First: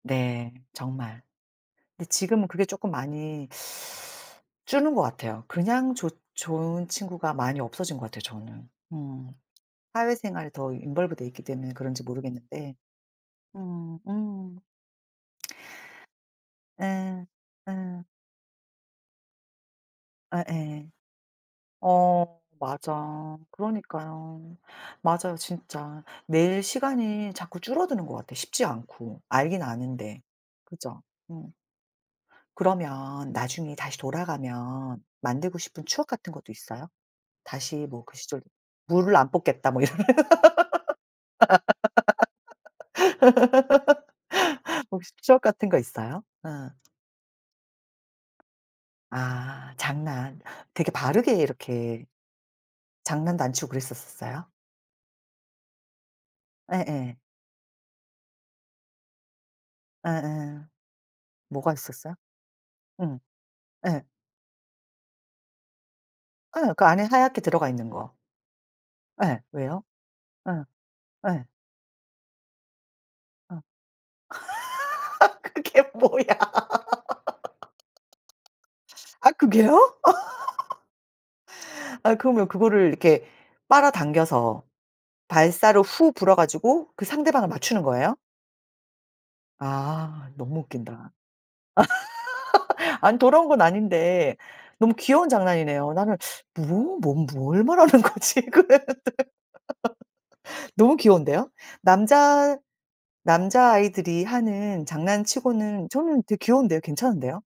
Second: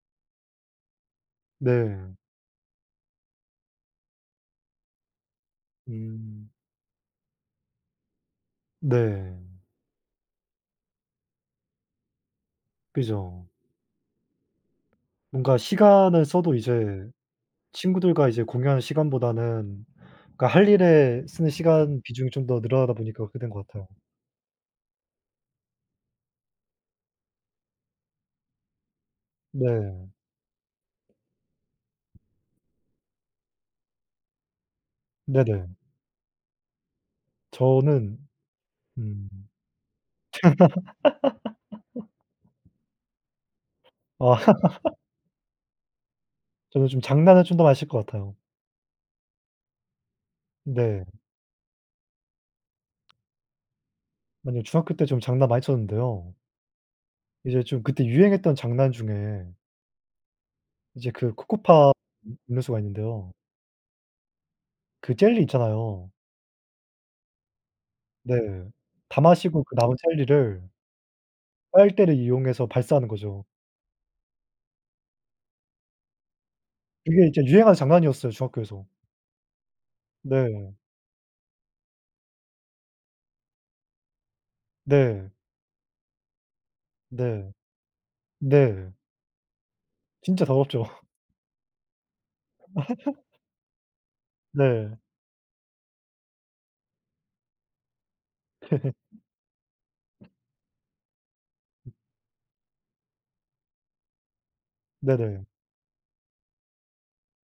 네. 정말. 근데 네. 지금은 그게 쪼끔 많이 주는 것 같아요. 그냥 좋 음. 좋은 친구가 많이 없어진 것 같아요 저는. 음. 네. 사회생활에 더 involve 돼 있기 때문에 그런지 모르겠는데. 그죠. 음 음. 뭔가 시간을 써도 이제 네 예. 친구들과 이제 공유하는 시간보다는 그 할 예예. 일에 쓰는 시간 비중이 어 좀 더 늘어나다 보니까 맞아. 그렇게 된 것 같아요. 그러니까요. 맞아요, 진짜. 매일 시간이 자꾸 줄어드는 것 같아. 쉽지 않고. 알긴 네. 아는데. 그죠. 음. 그러면 나중에 다시 돌아가면 만들고 네네. 싶은 추억 같은 것도 있어요? 다시 뭐 그 저는 시절 무를 음 안 뽑겠다 뭐 이런. 아. 혹시 추억 같은 거 있어요? 어. 저도 좀 장난을 좀 더 많이 칠 것 같아요. 아 장난. 되게 네. 바르게 이렇게 장난도 안 치고 그랬었었어요? 아니요. 중학교 때 좀 장난 많이 쳤는데요. 예예. 이제 좀 그때 유행했던 장난 중에 예예. 이제 그 뭐가 코코팜 있었어요? 음 음료수가 음. 있는데요. 예. 그 젤리 있잖아요. 예. 그 안에 하얗게 들어가 있는 거. 네. 다 예. 마시고 그 왜요? 남은 젤리를 예. 예. 빨대를 이용해서 발사하는 거죠. 어. 그게 뭐야. 그게 이제 유행하는 장난이었어요, 중학교에서. 아 그게요? 네. 아 그러면 그거를 이렇게 빨아 당겨서 네. 발사로 후 불어 가지고 그 상대방을 네. 맞추는 거예요? 네. 아 진짜 너무 더럽죠. 웃긴다. 아니 더러운 건 아닌데 네. 너무 귀여운 장난이네요. 나는 뭐 뭔 뭘 말하는 거지 그랬는데. 너무 귀여운데요? 남자 남자아이들이 하는 네네. 장난치고는 저는 되게 귀여운데요. 괜찮은데요?